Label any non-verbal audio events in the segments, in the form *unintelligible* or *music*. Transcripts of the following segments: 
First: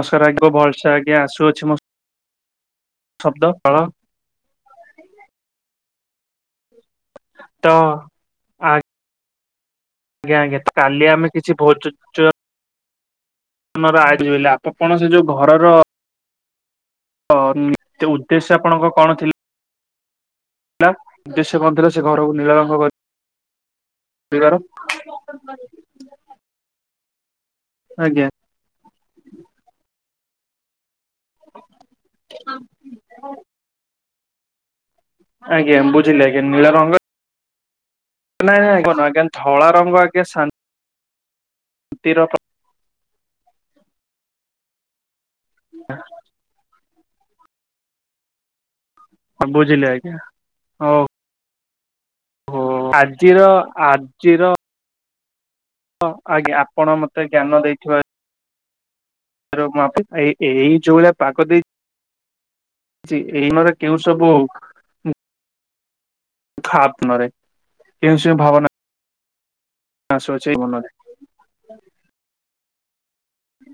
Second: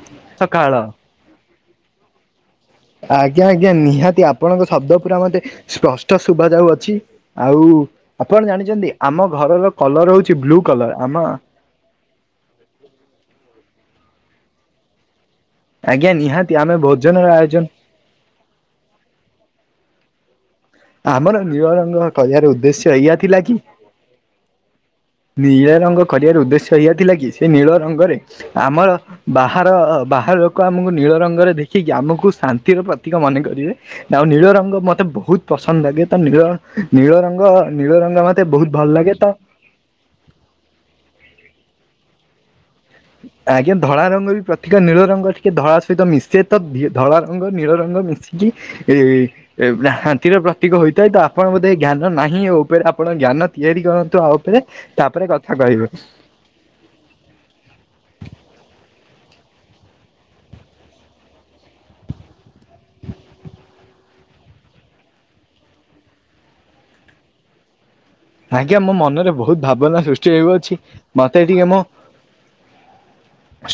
ନମସ୍କାର *unintelligible* ସକାଳ। ଭ‌ଏସେ ଆଜ୍ଞା ଆସୁଅଛି ମୋ *unintelligible* ଆଜ୍ଞା ଶବ୍ଦ ଆଜ୍ଞା କଳ ନିହାତି ଆପଣଙ୍କ ଶବ୍ଦ ପୁରା ମତେ ସ୍ପଷ୍ଟ ଶୁଭାଯାଉ ଅଛି। ତ ଆଉ ଆପଣ ଜାଣିଚନ୍ତି ଆମ ଘରର କଲର ହୋଉଚି ଆଜ୍ଞା ଆଜ୍ଞା ବ୍ଲୁ କଲର। କାଲି ଆମ *unintelligible* ଆମର ଆଇଚି ବୋଲି ଆ-ଆପଣ ସେ ଯୋଉ ଘରର ଆଜ୍ଞା ନିହାତି ଆମେ ଭୋଜନର ଆୟୋଜନ୍ ସେ ଉଦ୍ଦେଶ୍ୟ ଆପଣଙ୍କ କଣ ଥି ଲା ଆମର ଯେ ସେ ନୀଳ କୋଉଥିଲା ରଙ୍ଗ ସେ ଘରକୁ କରିବାର ନୀଳ ରଙ୍ଗ ଉଦ୍ଦେଶ୍ୟ ଏଇଆ ଥିଲା କି କରିବାର ନୀଳ ରଙ୍ଗ କରିବାର ଉଦ୍ଦେଶ୍ୟ ଏଇଆ ଥିଲା କି ସେ ନୀଳ ରଙ୍ଗରେ ଆଜ୍ଞା ଆମର ବାହାର ବାହାର ଆମକୁ ନୀଳ ରଙ୍ଗରେ ଦେଖିକି ଆମକୁ ଶାନ୍ତିର ପ୍ରତୀକ ମନେ କରିବେ, ଆଉ ନୀଳ ରଙ୍ଗ ମତେ ବୋ ବୋହୁତ୍ ଆଜ୍ଞା ପସନ୍ଦ ଲାଗେ ତ ବୁଝିଲି ଆଜ୍ଞା ନୀଳ ରଙ୍ଗ ନୀଳ ରଙ୍ଗ ନୀଳ ରଙ୍ଗ ମତେ ନାଇଁ ବୋହୁତ୍ ଭଲ ନାଇଁ ଲାଗେ ଆଜ୍ଞା ତ ଧଳା ରଙ୍ଗ ତତିର ଆଜ୍ଞା ଧଳା ରଙ୍ଗ ବି ପ୍ରତି ନୀଳ ରଙ୍ଗ ଟିକେ ଧଳା ସହିତ ମିଶେ ତ ଧଳା ରଙ୍ଗ ନୀଳ ରଙ୍ଗ ମିଶିକି ଏ ବୁଝିଲି ଆଜ୍ଞା ଶାନ୍ତିର ପ୍ରତୀକ ହଉ ହୋଇଥାଏ ତ ଆପଣ ବୋଧେ ଜ୍ଞାନ ନାହିଁ ହଉ ଉପରେ ଆପଣ ଆଜିର ଜ୍ଞାନ ତିଆରି କରନ୍ତୁ ଆଉ ଆଜିର ଉପରେ। ତାପରେ କଥା କହିବେ। ଆଜ୍ଞା ଆପଣ ମତେ ଜ୍ଞାନ ଦେଇଥିବା *unintelligible* ଏଇ ଯୋଉ ଭଳିଆ ପାଗ ଦେଇ ଏଇ ମର କେଉ ସବୁ ଖପ ମରେ ଆଜ୍ଞ ମୋ ମନରେ ବହୁତ୍ ଭାବନା ସୃଷ୍ଟି ଆସୁଅଛି ହେଇଅଛି। ମନରେ ମତେ ଏଠିକ ମୋ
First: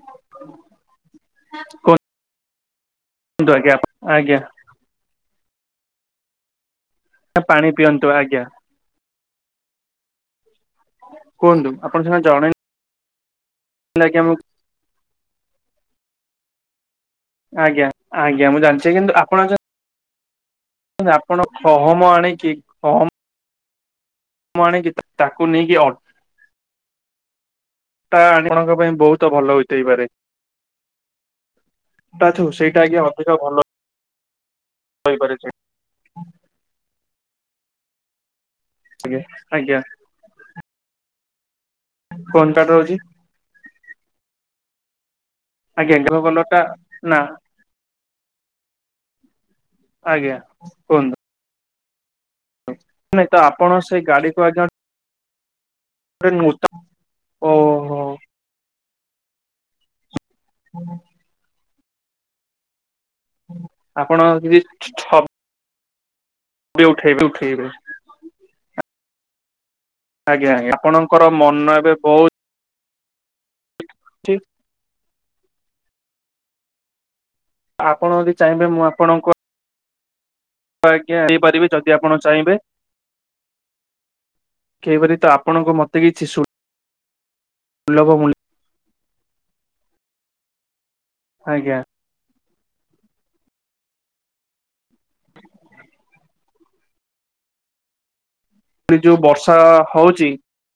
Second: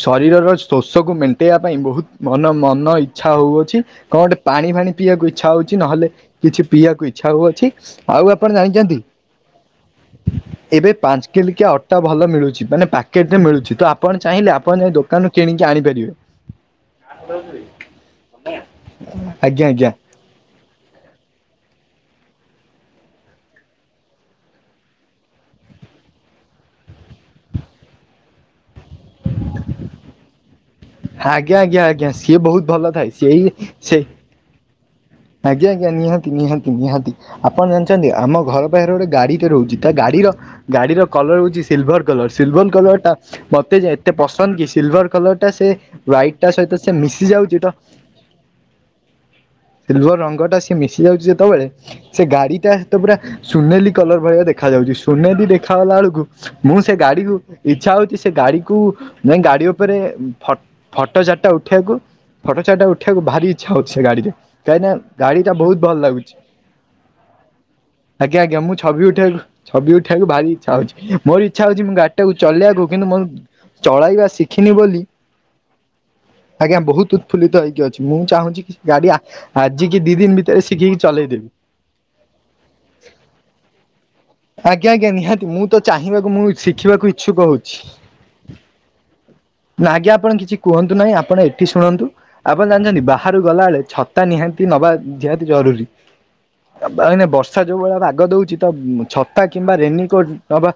ଶରୀରର ଶୋଷକୁ ମେଣ୍ଟେଇବା ପାଇଁ ବୋହୁତ୍ ମନ ମନ ଇଚ୍ଛା କୁହନ୍ତୁ ଆଜ୍ଞା ହଉଅଛି କଣ ଗୋଟେ ଆଜ୍ଞା ପାଣି ଫାଣି ପିଇବାକୁ ଇଚ୍ଛା ହଉଛି ନହେଲେ କିଛି ପିଇକୁଇଛା ଛା ହଉ ପାଣି ଅଛି ପିଅନ୍ତୁ ଆଉ ଆଜ୍ଞା ଆପଣ ଜାଣିଛନ୍ତି। ଏବେ ପାଞ୍ଚ କିଲିକିଆ କୁହନ୍ତୁ ଅଟା ଆପଣ ସିନା ଭଲ ଜଣେଇଲେ ମିଳୁଛି ମାନେ ପ୍ୟାକେଟରେ ମିଳୁଛି ତ ଆଜ୍ଞା ଆପଣ ମୁଁ ଚାହିଁଲେ ଆପଣ ଦୋକାନରୁ କିଣିକି ଆଣିପାରିବେ। ଆଜ୍ଞା ଆଜ୍ଞା ମୁଁ ଜାଣିଛି କିନ୍ତୁ ଆପଣଙ୍କ ଆଜ୍ଞା ଆଜ୍ଞା ଆପଣ ଗହମ ଆଣିକି ଗହମ ଆଣିକି ତାକୁ ନେଇକି ତା ଆଣଙ୍କ ପାଇଁ ବହୁତ ଭଲ ହୋଇଥାଇପାରେ। ଆଜ୍ଞା ଆଜ୍ଞା ଆଜ୍ଞା ସିଏ ତାଠୁ ବହୁତ ସେଇଟା ଭଲ ଆଜ୍ଞା ଥାଏ ଅଧିକ ଭଲ ସିଏ ସେ *unintelligible* ଆଜ୍ଞା ଆଜ୍ଞା ନିହାତି ନିହାତି ନିହାତି ଆପଣ ଜାଣିଛନ୍ତି ଆମ ଘର ପାରେ ଗୋଟେ ଆଜ୍ଞା ଗାଡି ଟେ ଆଜ୍ଞା ରହୁଛି ତା ଗାଡିର ଗାଡି ର କଲର ହଉଛି ସିଲଭର କଲର କଣ କାର୍ଡ ସିଲଭର ରହୁଛି କଲର ଟା ମତେ ଯେ ଏତେ ପସନ୍ଦ କି ସିଲଭର କଲର ଟା ସେ ଆଜ୍ଞା ଗ୍ରହ କଲର ହ୍ଵାଇଟ ଟା ସହିତ ସେ ନା ମିଶି ଯାଉଛି ତ ସିଲଭର ଆଜ୍ଞା ରଙ୍ଗଟା ସିଏ ମିଶି ଯାଉଛି କୁହନ୍ତୁ ଯେତେବେଳେ ସେ ଗାଡି ଟା ତ ପୁରା ନାଇଁ ଆପଣ ସୁନେଲି ସେ କଲର ଗାଡିକୁ ଭଳିଆ ଆଜ୍ଞା ଦେଖା ଯାଉଛି। ସୁନେଲି ଦେଖାାଗଲା ବେଳକୁ ମୁଁ ସେ ଗାଡିକୁ ଇଛା ଓହୋ ହଉଛି ସେ ଗାଡି କୁ, ଯାଇ ଗାଡି ଉପରେ ଫଟୋ ଚାରିଟା ଉଠେଇବାକୁ, ଫଟୋ ଚାରିଟା ଉଠେଇବାକୁ ଭାରି ଇଚ୍ଛା ହଉଛି ସେ ଆପଣ ଗାଡି ରେ କାହିଁକି ନା ଯଦି ଗାଡି ଟା ବୋହୁତ୍ ଭଲ ଲାଗୁଛି। *unintelligible* ଆଜ୍ଞା ଆଜ୍ଞ ମୁଁ ଛବି ଉଠାଇବାକୁ, ଛବି ଉଠାଇବାକୁ ଭାରି ଆଜ୍ଞା ଆଜ୍ଞା ଇଚ୍ଛା ହଉଛି। ଆପଣଙ୍କର ମୋର ଇଚ୍ଛା ମନ ହଉଛି ଏବେ ମୁ ଗାଡି ଟାକୁ ବହୁତ ଚଲେଇିବାକୁ କିନ୍ତୁ ମୁଁ ଚଳେଇବା ଶିଖିନି ବୋଲି ଆଜ୍ଞା ବୋହୁତ୍ ଫୁଲିତ ହେଇକି ଅଛି ଆପଣ ମୁଁ ଯଦି ଚାହୁଁଛି ଚାହିଁବେ ମୁଁ ଗାଡି ଆପଣଙ୍କୁ ଆଜିିକି ଦି ଦିନ ଭିତରେ ଶିଖିକି ଆଜ୍ଞା ଚଲେଇଦେବି। ହେପାରିବି ଯଦି ଆପଣ ଚାହିଁବେ। ଆଜ୍ଞା ଆଜ୍ଞା କେହିପରି ତ ନିହାତି ମୁଁ ଆପଣଙ୍କୁ ତ ମତେ କିଛି ଚାହିଁବାକୁ ମୁଁ ଶିଖିବାକୁ ଇଚ୍ଛୁକ ହଉଛି। ସୁଲଭ ମୂଲ୍ୟ ନା ଆଜ୍ଞା ଆପଣ କିଛି କୁହନ୍ତୁ ନାହିଁ ଆପଣ ଏଠି ଆଜ୍ଞା ଶୁଣନ୍ତୁ। ଆପଣ ଜାଣିଛନ୍ତି ବାହାରୁ ଗଲାବେେଳେ ଛତା ନିହାତି ନବା ନିହାତି ଜରୁରୀ। ଏ ବର୍ଷା ଯୋଉ ଭଳିଆ ଭାଗ ଦଉଛି ତ ଏ ଯୋଉ ଛତା ବର୍ଷା କିମ୍ବା ହଉଛି ରେନିକୋଟ ନବା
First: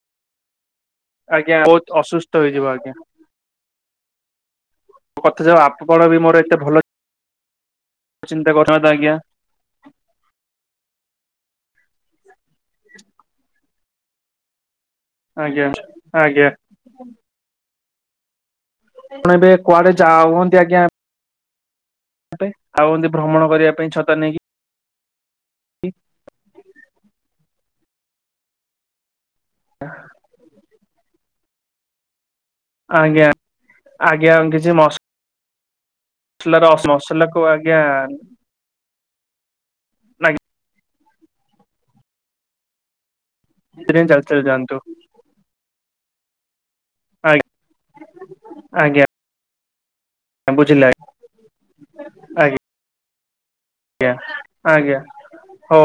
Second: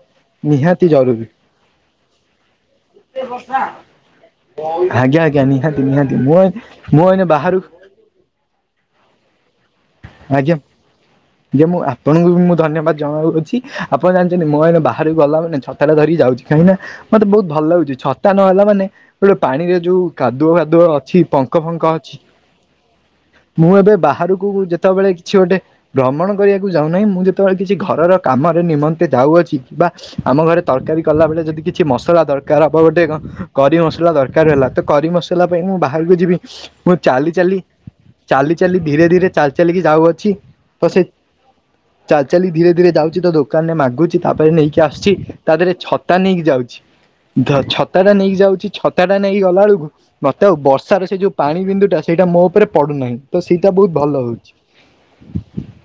ନିହାତି ଜରୁରି। ଆଜ୍ଞା ବହୁତ ଅସୁସ୍ଥ ହେଇଯିବ ଆଜ୍ଞା ଆଜ୍ଞା ଆଜ୍ଞା। କଥା ଯାଉ ନିହାତି ଆପଣ ନିହାତି ବି ମୋର ମୁଁ ଏତେ ଭଲ ମୁଁ ଏନ ବାହାରୁ ଚିନ୍ତା କରିଥାନ୍ତି ଆଜ୍ଞା। ଆଜ୍ଞା ଆଜ୍ଞା। ଯେ ମୁଁ ଆପଣଙ୍କୁ ବି ମୁଁ ଧନ୍ୟବାଦ ଜଣାଉଅଛି ଆପଣ ଜାଣିଛନ୍ତି ମୋ ଏ ବା ହାରିକି ଗଲା ମାନେ ଆଜ୍ଞା ଛତା ଟା ଧରିି ଆଜ୍ଞା ଯାଉଛି କାହିଁକ ନା ମତେ ବହୁତ ଭଲ ଲାଗୁଛି ଛତା ନ ହେଲା ମାନେ ଆପଣ ଳେ ଏବେ ପାଣିରେ କୁଆଡେ ଯୋଉ କାଦୁଅ ଫାଦୁଅ ଅଛି ପଙ୍କ ଫଙ୍କ ଅଛି ଆଉ ଯଦି ଭ୍ରମଣ କରିବା ପାଇଁ ଛତା ନେଇକି ମୁ ଯେତେବେଳେ କିଛି ଗୋଟେ ଭ୍ରମଣ କରିବାକୁ ଯାଉନାହିଁ। ମୁଁ ଯେତେବେଳେ କିଛି ଘରର କାମର ନିମନ୍ତେ ଯାଉଅଛି ବାଃ ଆମ ଘରେ ତରକାରୀ କଲା ବଳେ ଯଦି କିଛି ମସଲା ଦର ଗୋଟେ ଆଜ୍ଞା କରି ମସଲା ଆଜ୍ଞା ଦରକାର ହେଲା କିଛି ତ କରି ମସ ମୁଁ ବାହାରକୁ ଯିବି ମସଲାର ମୁଁ ଚାଲି ମସଲାକୁ ଚାଲି ଆଜ୍ଞା ଚାଲି ଆକଚୁଆଲି ଧୀରେ ଧୀରେ ଚାଲି ଚାଲିକି ଯାଉଅଛି ତ ସେ ଚାଲି ଚାଲି ଧୀରେ ଧୀରେ ଯାଉଛି ତୋ ଦୋକାନରେ ଚାଲି ମାଗୁଛି ଚାଲି ତାପରେ ଯାଆନ୍ତୁ ନେଇକି ଆସୁଛି ତା ଦେହରେ ଛତା ନେଇକି ଯାଉଛି। ଆଜ୍ଞା ଛତା ଟା ନେଇକି ଯାଉଛି ଆଜ୍ଞା ଛତା ଟା ନେଇ ଗଲା ବେଳକୁ ମତେ ଆଉ ବୁଝିଲେ ବର୍ଷାର ସେ ଯଉ ପାଣି ବିନ୍ଦୁ ଟା ସେଇଟା ମୋ ଉପରେ ପଡୁନାହିଁ ତ ସେଇଟା ବହୁତ ଭଲ ଆଜ୍ଞା ହଉଛି। ଆଜ୍ଞା। ହଁ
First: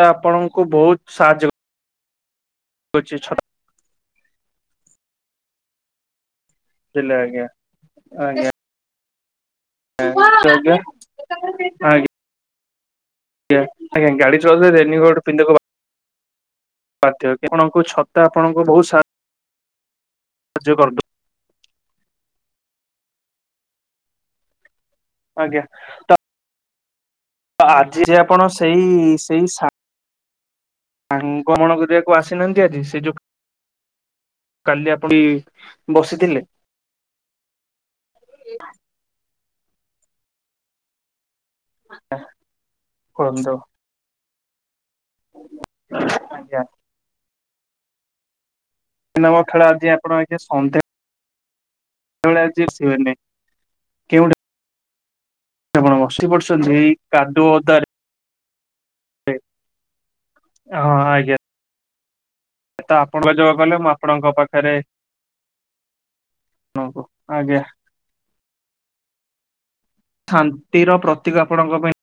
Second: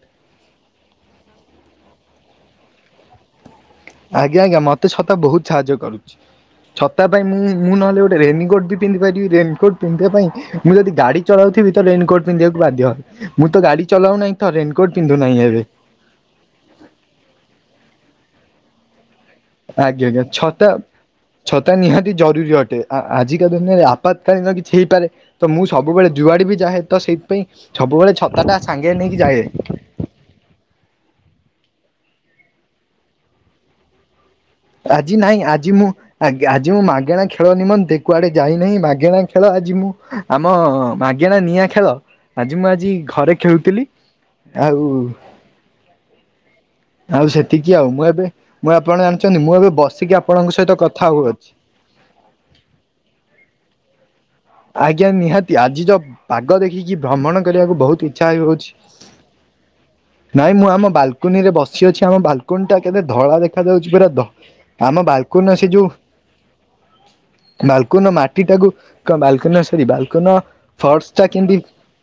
ତ ଆପଣଙ୍କୁ ବହୁତ ସାହାଯ୍ୟ ରୁଛି ଛଟ *inaudible* ଆଜ୍ଞା ଆଜ୍ଞା ମତେ ଛତା ବହୁତ ସାହାଯ୍ୟ କରୁଛି, ଛତା ବୁଝିଲେ ପାଇଁ ମୁଁ ଆଜ୍ଞା ମୁଁ ନହେଲେ ଗୋଟେ ରେଇନ୍ ଆଜ୍ଞା କୋଟ ବି ପିନ୍ଧି ପାରିବି ରେଇନକୋଟ୍ ପିନ୍ଧିବା ପାଇଁ ମୁଁ ଆଜ୍ଞା ଯଦି ଗାଡ଼ି ଚଳାଉଥିବି ତ ଆଜ୍ଞା ରେଇନକୋଟ୍ ପିନ୍ଧିବାକୁ ବାଧ୍ୟ। ମୁଁ ତ ଗାଡ଼ି ଆଜ୍ଞା ଚଲାଉ ଗାଡି ନାହିଁ ତ ଚଳେଇଲେ ରେଇନକୋଟ୍ ପିନ୍ଧୁ ନାହିଁ ଏବେ। କଣ ଆପଣଙ୍କ ଛତା ଆପଣଙ୍କ ବହୁତ ସା ଆଜ୍ଞା ଆଜ୍ଞା ଛତା ଛତା ନିହାତି ଜରୁରୀ ଅଟେ, ଆଜିକା ଦିନରେ ଆପାତକାଳୀନ କିଛି ହେଇପାରେ। ତ ଆଜ୍ଞା ମୁଁ ସବୁବେଳେ ଯୁଆଡ଼େ ବି ଯାହେ ତ ସେଇଥିପାଇଁ ଆଜି ଯେ ସବୁବେଳେ ଆପଣ ଛତା ଟା ସେଇ ସାଙ୍ଗେ ନେଇକି ଯାଏ। ଗମନ କରିବାକୁ ଆସିନାହାନ୍ତି ଆଜି, ସେ ଯଉ ଆଜି ନାଇଁ ଆଜି ମୁଁ ବସିଥିଲେ ଆଗା ଆ ଯେଉଁ ମାଗେଣା ଖେଳ ନିମନ୍ତେ କୁଆଡ଼େ ଯାଇନି ମାଗେଣା ଖେଳ ଆଜି ମୁଁ ଆମ ମାଗେଣା ନିଆଁ ଖେଳ ଆଜି ମୁଁ ଆଜି ଘରେ କୁହନ୍ତୁ ଖେଳୁଥିଲି ଆଉ ଆଜ୍ଞା *inaudible* ଆଉ ସେତିକି ଆଉ ମୁଁ ଏବେ ମୁଁ ଆପଣ ନବ ଜାଣିଛନ୍ତି ମୁଁ ଖେଳ ଏବେ ଆଜି ଆପଣ ବସିକି ଆପଣଙ୍କ ସହିତ କଥା ହଉଅଛି। ମାନେ ଆଜି ଆସିବେନି କେଉଟା ଆଜ୍ଞା ନିହାତି ଆଜି ତ ପାଗ ପଡୁଛନ୍ତି ଏଇ ଦେଖିକି ଭ୍ରମଣ କାଦୁଅ କରିବାକୁ ଓଦାରେ ବହୁତ ଇଚ୍ଛା ହେଉଅଛି। ନାଇଁ ମୁଁ ଆମ ହଁ ଆଜ୍ଞା ବାଲକୁନି ରେ ବସି ଅଛି ଆମ ବାଲ ବାଲକୁନି ଟା ତ କେବେ ଆପଣ ଧଳା ଯୋଗ କଲେ ମୁଁ ଦେଖାଯାଉଛି ଆପଣଙ୍କ ପୁରା ପାଖରେ ଆମ ବାଲକୁନି ସେ ଯଉ ହ ହଉ ଆଜ୍ଞା କୁନି ମାଟି ଟାକୁ କ ବାଲକୁନି ସରି ବାଲକୁନି ଶାନ୍ତିର ଫର୍ସ ଟା ପ୍ରତୀକ କେମତି ଆପଣଙ୍କ ପାଇଁ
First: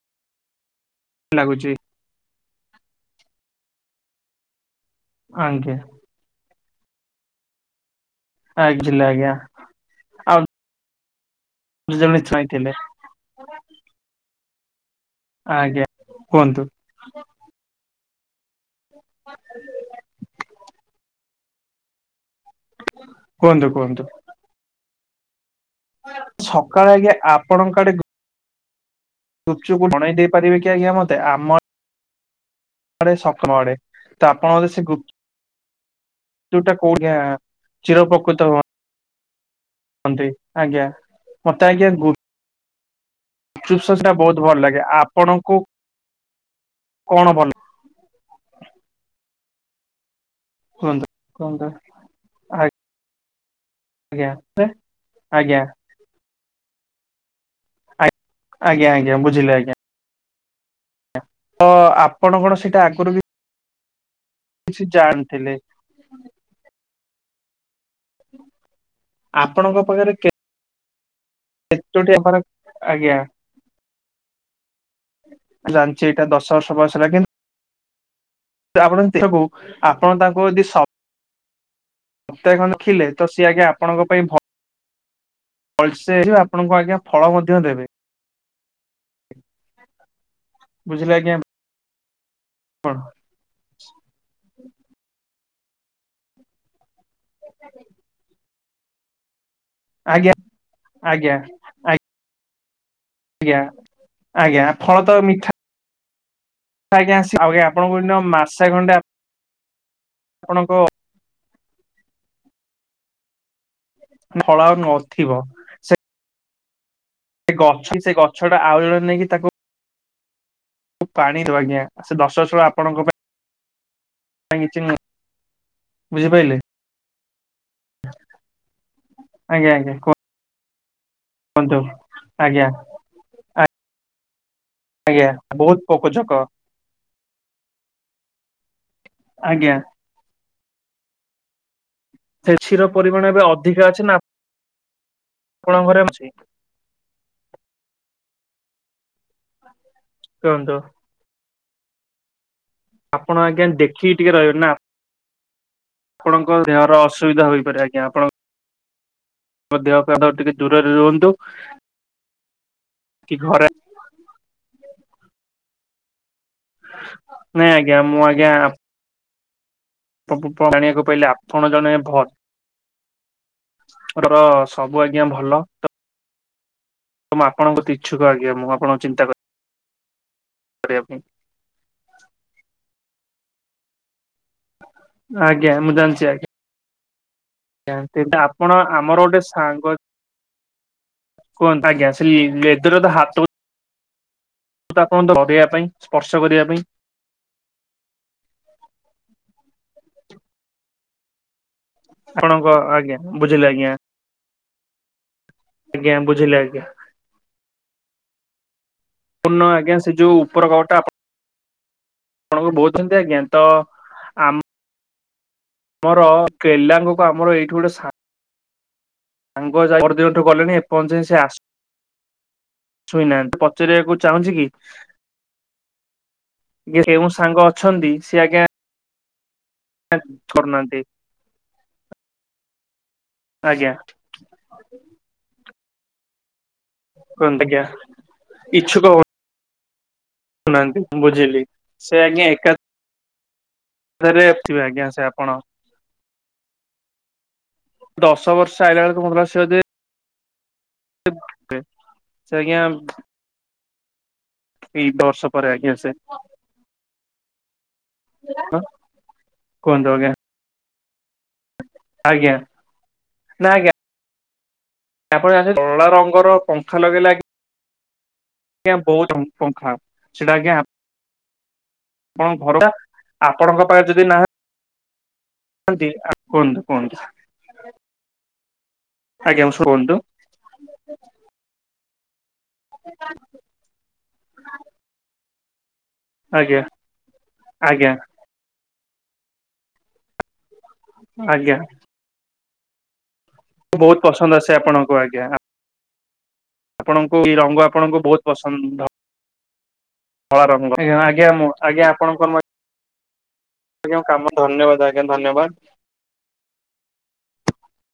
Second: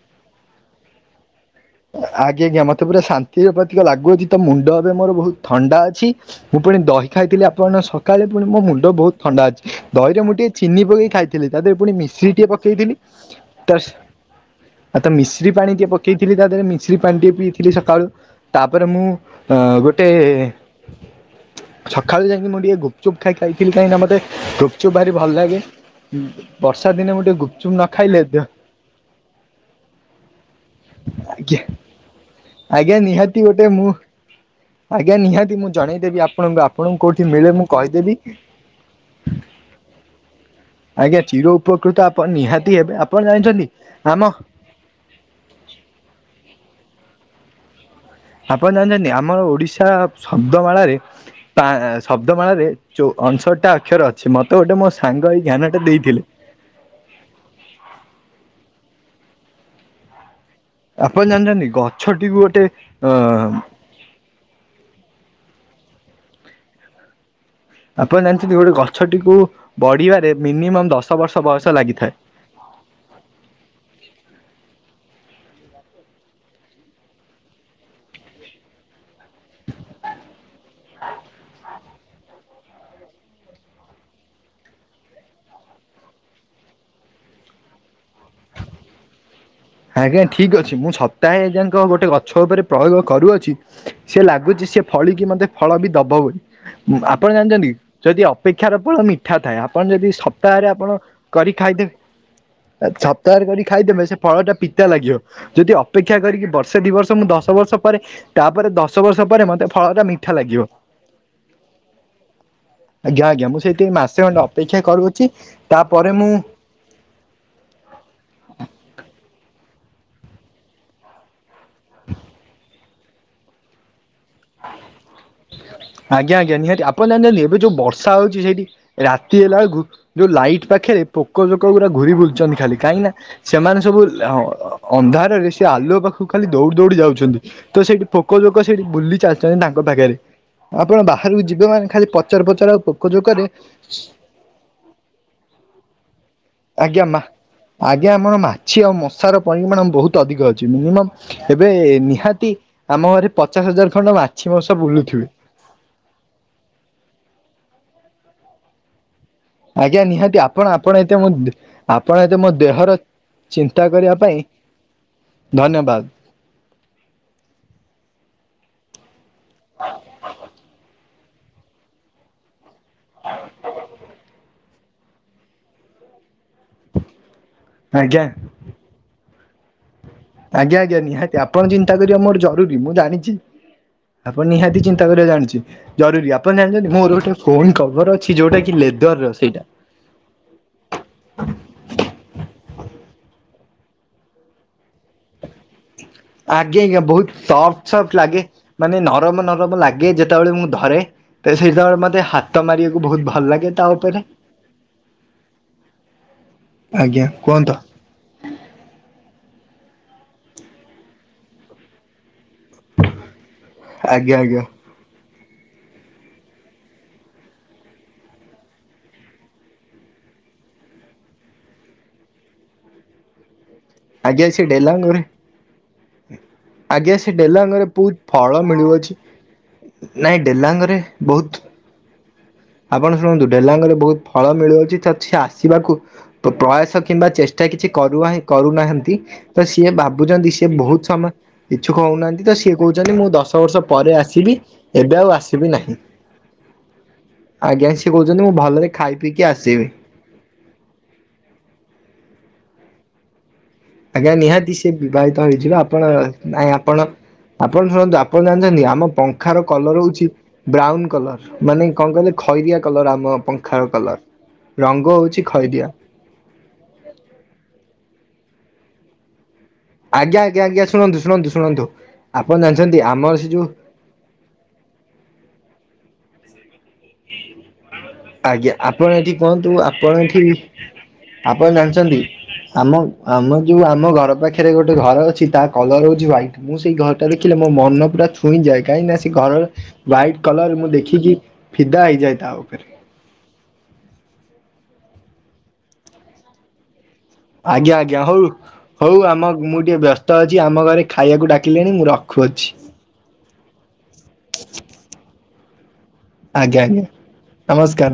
ଲାଗୁଛି। ଆଜ୍ଞା ଆଜ୍ଞା ମତେ ପୁରା ଶାନ୍ତିର ପ୍ରତିକ ଲାଗୁଅଛି ତ ମୁଣ୍ଡ ଏବେ ମୋର ବହୁତ ଆଜ୍ଞା ଥଣ୍ଡା ଅଛି। ମୁଁ ପୁଣି ଦହି ଖାଇଥିଲି ଆପଣଙ୍କ ସକାଳେ ପୁଣି ମୋ ମୁଣ୍ଡ ଆଜିଲା ବହୁତ ଆଜ୍ଞା ଥଣ୍ଡା ଅଛି। ଦହିରେ ମୁଁ ଆଉ ଟିକେ ଚିନି ପକେଇ ଖାଇଥିଲି ତା ଦେହରେ ପୁଣି ଜଣେ ମିଶ୍ରୀ ଟିକେ ଛୁଇଁଥିଲେ ପକେଇଥିଲି। ତସ୍‌ ଆ ତ ମିଶ୍ରୀ ଆଜ୍ଞା ପାଣିଟିଏ ପକେଇଥିଲି ତା କୁହନ୍ତୁ ଦେହରେ ମି ମିଶ୍ରି ପାଣିଟିକେ ପିଇଥିଲି ସକାଳୁ ତାପରେ ମୁଁ ଗୋଟେ ସକାଳେ ଯାଇକି ମୁଁ ଟିକେ ଗୁପଚୁପ୍ କୁହନ୍ତୁ ଖାଇଥିଲି କାହିଁକି ନା କୁହନ୍ତୁ ମତେ ଗୁପଚୁପ୍ ଭାରି ଭଲ ଲାଗେ। ସକାଳେ ବର୍ଷା ଆଜ୍ଞା ଦିନେ ମୁଁ ଟିକେ ଗୁପଚୁପ୍ ନ ଖାଇଲେ ଦ ଗୁପ୍‌ଚୁପ୍‌କୁ ବନେଇ ଦେଇ ପାରିବେ କି ଆଜ୍ଞା ମତେ ଆଜ୍ଞା ଆମ ଆଜ୍ଞା ଆଡେ ନିହାତି ସକାଳ ଗୋଟେ ଆଡେ ମୁଁ ତ ଆପଣ ମତେ ସେ ଗୁପଚୁପ୍ ଆଜ୍ଞା ନିହାତି ମୁଁ ଜଣେଇଦେବି ଆପଣଙ୍କୁ ଟା ଆପଣଙ୍କୁ କୋଉଠି କଉଠି ମିଳେ ମୁଁ କହିଦେବି। ଚିରପକୃତ ଆଜ୍ଞା। ଯଉ ମତେ ଉପକୃତ ଆପଣ ନିହାତି ହେବେ ଆପଣ ଜା ଚୁପ୍ ସେଟା ବହୁତ ଭଲ ଲାଗେ ଆପଣଙ୍କୁ କଣ ଭଲ ଲେ ଆପଣ ଜାଣିଛନ୍ତି ଆମର ଓଡିଶା ଶବ୍ଦ ମାଳାରେ କୁହନ୍ତୁ କୁହନ୍ତୁ ଶବ୍ଦମାଳାରେ ଯଉ ଅଣଷଠଟା ଅକ୍ଷର ଆଜ୍ଞା ଅଛି ମତେ ଆଜ୍ଞା ଗୋଟେ ମୋ ସାଙ୍ଗ ଏଇ ଆଜ୍ଞା ଜ୍ଞାନଟା ଦେଇଥିଲେ ଆ ଆଜ୍ଞା ଆଜ୍ଞା ବୁଝିଲେ ଆଜ୍ଞା ଆପଣ ଜାଣିଛନ୍ତି ତ ଗଛଟିକୁ ଆପଣ କଣ ଗୋଟେ ସେଇଟା ଅ ଆଗରୁ ବି କିଛି ଜାଣିଥିଲେ ଆପଣ ଜାଣିଛନ୍ତି ଗୋଟେ ଗଛଟିକୁ ଆପଣଙ୍କ ବଢିବାରେ ମିନିମମ୍ ଦଶ ବର୍ଷ ବୟ ସେଟି ଗୋଟେ ଆମ ଆଜ୍ଞା ଯାଣିଛି ଏଇଟା ଦଶ ବର୍ଷ ବୟସ ହେଲା କିନ୍ତୁ ଆପଣ ଦେଖୁ ଆପଣ ତାଙ୍କୁ ଯଦି ସ ସ *unintelligible* ତ ସିଏ ଆଜ୍ଞା ଆପଣଙ୍କ ପାଇଁ ଭଲ ଭଲସେ ଆପଣଙ୍କୁ ଆଜ୍ଞା ଫଳ ମଧ୍ୟ ଦେବେ ଆଜ୍ଞା ଠିକ୍ ଅଛି ମୁଁ ବୁଝିଲେ ଆଜ୍ଞା ସପ୍ତାହେ ଯାକ ଗୋଟେ ଗଛ ଉପରେ ଆପଣ ପ୍ରୟୋଗ କରୁଅଛି ସେ ଲାଗୁଛି ସି ଫଳିକି ମତେ ଫଳ ବି ଦବ ବୋଲି ଆପଣ ଜାଣିଛନ୍ତି ଯଦି ଅପେକ୍ଷାର ଫଳ ମିି ମିଠା ଥାଏ ଆପଣ ଯଦି ଆଜ୍ଞା ସପ୍ତାହରେ ଆପଣ ଆଜ୍ଞା କରି ଖାଇଦେବେ ସପ୍ତାହରେ ଆଜ୍ଞା କରି ଖାଇଦେବେ ସେ ଫଳା ଆଜ୍ଞା ପିତା ଫଳ ତ ଲାଗିବ ମିଠା ଯଦି ଅପେକ୍ଷା କରିକି ବ ବର୍ଷେ ଦି ବର୍ଷ ଆଜ୍ଞା ମୁଁ ଆସି ଦଶ ଆଜ୍ଞା ବର୍ଷ ଆପଣଙ୍କୁ ପରେ ଏଇନା ମାସେ ତାପରେ ଦଶ ଖଣ୍ଡେ ବର୍ଷ ପରେ ମତେ ଫଳ ଟା ମିଠା ଲାଗିବ ଆପଣଙ୍କ ଆଜ୍ଞା ଆଜ୍ଞା ମୁଁ ସେଇଠି ମାସେ ଖଣ୍ଡେ ଫଳ ଆଉ ଅପେକ୍ଷା କରୁଛି ନଥିବ ତା ପରେ ମୁଁ ସେ ଗଛ ସେ ଗଛ ଟା ଆଉ ଜଣେ ନେଇକି ତାକୁ ପାଣି ଦବ ଆଜ୍ଞା ସେ ଦଶ ବର୍ଷ ବେଳୁ ଆପଣଙ୍କ ପାଇଁ ଛି ଆଜ୍ଞା ଆଜ୍ଞା ନିହାତି ଆପଣ ଜାଣନ୍ତି ଏବେ ଯୋଉ ବର୍ଷା ହଉଛି ସେଇଠି ରାତି ହେଲା ଆଜ୍ଞା ବେଳକୁ ଆଜ୍ଞା ଯଉ ଲାଇଟ୍ ପାଖରେ ପୋକ ଜୋକ କୁହନ୍ତୁ ଗୁରା ଘୁରି ବୁଲଛନ୍ତି ଆଜ୍ଞା ଖାଲି କାହିଁକିନା ସେମାନେ ସବୁ ଆଜ୍ଞା ଅନ୍ଧାରରେ ସେ ବହୁତ ଆଲୁଅ ପାଖକୁ ପୋକଜୋକ ଖାଲି ଦୌଡି ଦୌଡି ଯାଉଛନ୍ତି ତ ସେଇଠି ଫୋକ ଜୋକ ସେଠି ବୁଲି ଚାଲିଛନ୍ତି ଆଜ୍ଞା ତାଙ୍କ ପାଖରେ ଆପଣ ବାହାରକୁ ଯିବେ ମାନେ ଖାଲି ପଚର ପଚର ଫେସି ଆଉ ର ପୋକ ପରିମାଣ ଏବେ ଜୋକରେ ଅଧିକା ଅଛି ନା ଆପଣ ଘରେ ଅଛି। ଆଜ୍ଞା ମା ଆଜ୍ଞା ଆମର ମାଛି ଆଉ ମଶାର ପରିମାଣ ବହୁତ ଅଧିକ ଅଛି କୁହନ୍ତୁ ମିନିମମ୍ ଏବେ ନିହାତି ଆମ ଘରେ ଆପଣ ଆଜ୍ଞା ପଚାଶ ହଜାର ଦେଖିକି ଖଣ୍ଡ ଟିକେ ମାଛି ରହିବେ ନା ମାଂସ ବୁଲୁଥିବେ। ଆପଣଙ୍କ ଦେହର ଅସୁବିଧା ହୋଇପାରେ ଆଜ୍ଞା ଆପଣ *inaudible* ଆଜ୍ଞା ନିହାତି ଟିକେ ଆପଣ ଦୂରରେ ଆପଣ ଏତେ ରୁହନ୍ତୁ ଆପଣ ଏତେ ମୋ ଆପଣ ମୋ ଦେହର ଚି କି ଘରେ ଚିନ୍ତା କରିବା ପାଇଁ ଧନ୍ୟବାଦ। ନାଇଁ ଆଜ୍ଞା ମୁଁ ଆଜ୍ଞା *inaudible* *unintelligible* ଜାଣିବାକୁ ପାଇଲି ଆପଣ ଜଣେ ଭଲ ତର ସବୁ ଆଜ୍ଞା ଭଲ *unintelligible* ଆପଣଙ୍କ ଇଛୁକ ଆଜ୍ଞା ମୁଁ ଆପଣ ଚିନ୍ତା କରଛି ଆଜ୍ଞା ଆଜ୍ଞା ନିହାତି ଆପଣ ଚିନ୍ତା କରିବା ମୋର ଜରୁରୀ ମୁଁ ଜାଣିଛି। ଆପଣ ନିହାତି ଚିନ୍ତା କରିବା ଜାଣିଚି ଆଜ୍ଞା ମୁଁ ଜାଣିଛି ଜରୁରୀ ଆଜ୍ଞା ଆପଣ ଜାଣିଛନ୍ତି ମୋର ଗୋଟେ ଫୋନ୍ କଭର ତେବେ ଅଛି ଯୋଉଟା ଆପଣ କି ଲେଦର ଆମର ର ଗୋଟେ ସେଇଟା ସାଙ୍ଗ କୁହନ୍ତୁ ଆଜ୍ଞା ସେଇ ଲେଦର ହାତ *unintelligible* ଧରେଇବା ପାଇଁ ସ୍ପର୍ଶ ଆଜ୍ଞା କରିବା ପାଇଁ ଆଜ୍ଞା ବହୁତ ସ ସଫ୍ଟ ଲାଗେ ମାନେ ନରମ ନରମ ଲାଗେ ଯେତେବେଳେ ମୁଁ ଧରେ ତ ସେତେବେଳେ ମତେ ମତେ ହାତ ଆପଣଙ୍କ ମାରିବାକୁ ଆଜ୍ଞା ବହୁତ ଭଲ ବୁଝିଲେ ଲାଗେ ଆଜ୍ଞା ତା ଉପରେ। ଆଜ୍ଞା ବୁଝିଲେ ଆଜ୍ଞା। ଆଜ୍ଞା କୁହନ୍ତ ପୂଣ ଆଜ୍ଞା ସେ ଯୋଉ ଉପର କବଟା ଆ ଆପଣ ବହୁଛନ୍ତି ଆଜ୍ଞା ତ ଆଜ୍ଞା ଆଜ୍ଞା ଆମ ଆମର କିଲ *unintelligible* ଆମର ଏଇଠି ଗୋଟେଗୋ ସାଙ୍ଗ ଯା ପହର ଦିନଠୁ ଗଲେଣି ଏପର୍ଯ୍ୟନ୍ତ ସେ ଆସି ଶୋଇନାହାନ୍ତି। ପଚାରିବାକୁ ଆଜ୍ଞା ଚାହୁଁଛି ସେ କି। ଡେଲାଙ୍ଗରେ ଆଜ୍ଞା କେଉଁ ସେ ସାଙ୍ଗ ଡେଲାଙ୍ଗରେ ଅଛନ୍ତି ବହୁତ ସେ ଆଜ୍ଞା ଫଳ ମିଳୁଅଛି ନାଇଁ ଡେଲାଙ୍ଗରେ କରୁନାହାନ୍ତି ବହୁତ। ଆପଣ ଶୁଣନ୍ତୁ ଡେଲାଙ୍ଗ ଆଜ୍ଞା ରେ ବହୁତ ଫଳ ମିଳୁଅଛି ତ ସେ ଆସିବାକୁ ପ୍ର ପ୍ରୟାସ। କିମ୍ବା କୁହନ୍ତୁ ଚେଷ୍ଟା ଆଜ୍ଞା କିଛି କରୁ ଇଚ୍ଛୁକ କରୁନାହାନ୍ତି ତ ସିଏ ଭାବୁଛନ୍ତି ସିଏ ହଉନାହାନ୍ତି ବହୁତ ସମୟ। ବୁଝିଲି। ଇଚ୍ଛୁକ ସେ ଆଜ୍ଞା ହଉନାହାନ୍ତି ତ ସିଏ କହୁଛନ୍ତି ମୁଁ ଦଶ ବର୍ଷ ପରେ ଏକାଥରେ ଆସିବି ଥିବେ ଆଜ୍ଞା ସେ ଏବେ ଆଉ ଆପଣ ଆସିବି ନାହିଁ। ଆଜ୍ଞା ସିଏ କହୁଛନ୍ତି ଦଶ ମୁଁ ବର୍ଷ ଭଲରେ ଆଇଲା ଖାଇ ବେଳକୁ ପିଇକି ଆସିବି। ସେ୍ଞା *inaudible* ଆଜ୍ଞା ନିହାତି ସେ ବର୍ଷ ବିବାହିତ ପରେ ହେଇଯିବ ଆଜ୍ଞା ଆପଣ ସେ ନାଇଁ ଆପଣ ଆପଣ ଶୁଣନ୍ତୁ। ଆପଣ ହଁ ଜାଣିଛନ୍ତି ଆମ ପଙ୍ଖାର କଲର କୁହନ୍ତୁ ହଉଛି ଆଜ୍ଞା ବ୍ରାଉନ କଲର୍। ମାନେ କଣ କହିଲେ ଆଜ୍ଞା ଖଇରିଆ କଲର ଆମ ପଙ୍ଖାର କଲର ରଙ୍ଗ। ହଉଛି ତାପରେ ଜାଣିଛନ୍ତି ଖଇରିଆ। କଳା ରଙ୍ଗର ପଙ୍ଖା ଲଗେଇଲେ। ଆଜ୍ଞା ବହୁତ ପଂଖା। ଆଜ୍ଞା ଆଜ୍ଞା ଆଜ୍ଞା ଶୁଣନ୍ତୁ ଶୁଣନ୍ତୁ ଶୁଣନ୍ତୁ ଆପଣଙ୍କ ଆପଣ ଘରଟା ଜାଣିଛନ୍ତି ଆମର ସେ ଯୋଉ। ଆପଣଙ୍କ ଯଦି ନାହା *unintelligible* ଆନ୍ତ *unintelligible* କୁହନ୍ତୁ ଆଜ୍ଞା ଆପଣ ଏଠି କୁହନ୍ତୁ ଆପଣ ଏଠି। ଆପଣ ଜାଣିଛନ୍ତି ଆମ ଆମ ଯୋଉ ଆମ ଘର ପାଖରେ ଗୋଟେ ଘର ଅଛି ତା। କଲର ହଉଛି ହ୍ୱାଇଟ ମୁଁ ଆଜ୍ଞା ସେଇ ଘରଟା ଦେଖିଲେ ମୋ ମନ ଆଜ୍ଞା ପୁରା। ଛୁଇଁ ଯାଏ କାହିଁକି ନା ସେ ଘର ହ୍ୱାଇଟ୍ କଲର ମୁଁ ଦେଖିକି ଆଜ୍ଞା ଫିଦା ହେଇଯାଏ ତା ଉପରେ। ମୁଁ ବହୁତ ପସନ୍ଦ ଆସେ ଆପଣଙ୍କୁ ଆଜ୍ଞା। ଆପଣଙ୍କୁ ଏଇ ରଙ୍ଗ ଆପଣଙ୍କୁ ବହୁତ ପସନ୍ଦ। କୁ ଆମ ମୁଁ ଟିକେ ବ୍ୟସ୍ତ ଅଛି। ଆମ କଳାରଙ୍ଗ ଘରେ ଆର ଖାଇବାକୁ ଆଜ୍ଞା ମୁଁ ଡାକିଲେଣି ଆଜ୍ଞା ରଖୁଅଛି ଆପଣଙ୍କର। ଆଜ୍ଞା କାମ ଧନ୍ୟବାଦ ଆଜ୍ଞା ଧନ୍ୟବାଦ। ଆଜ୍ଞା ଆଜ୍ଞା ନମସ୍କାର।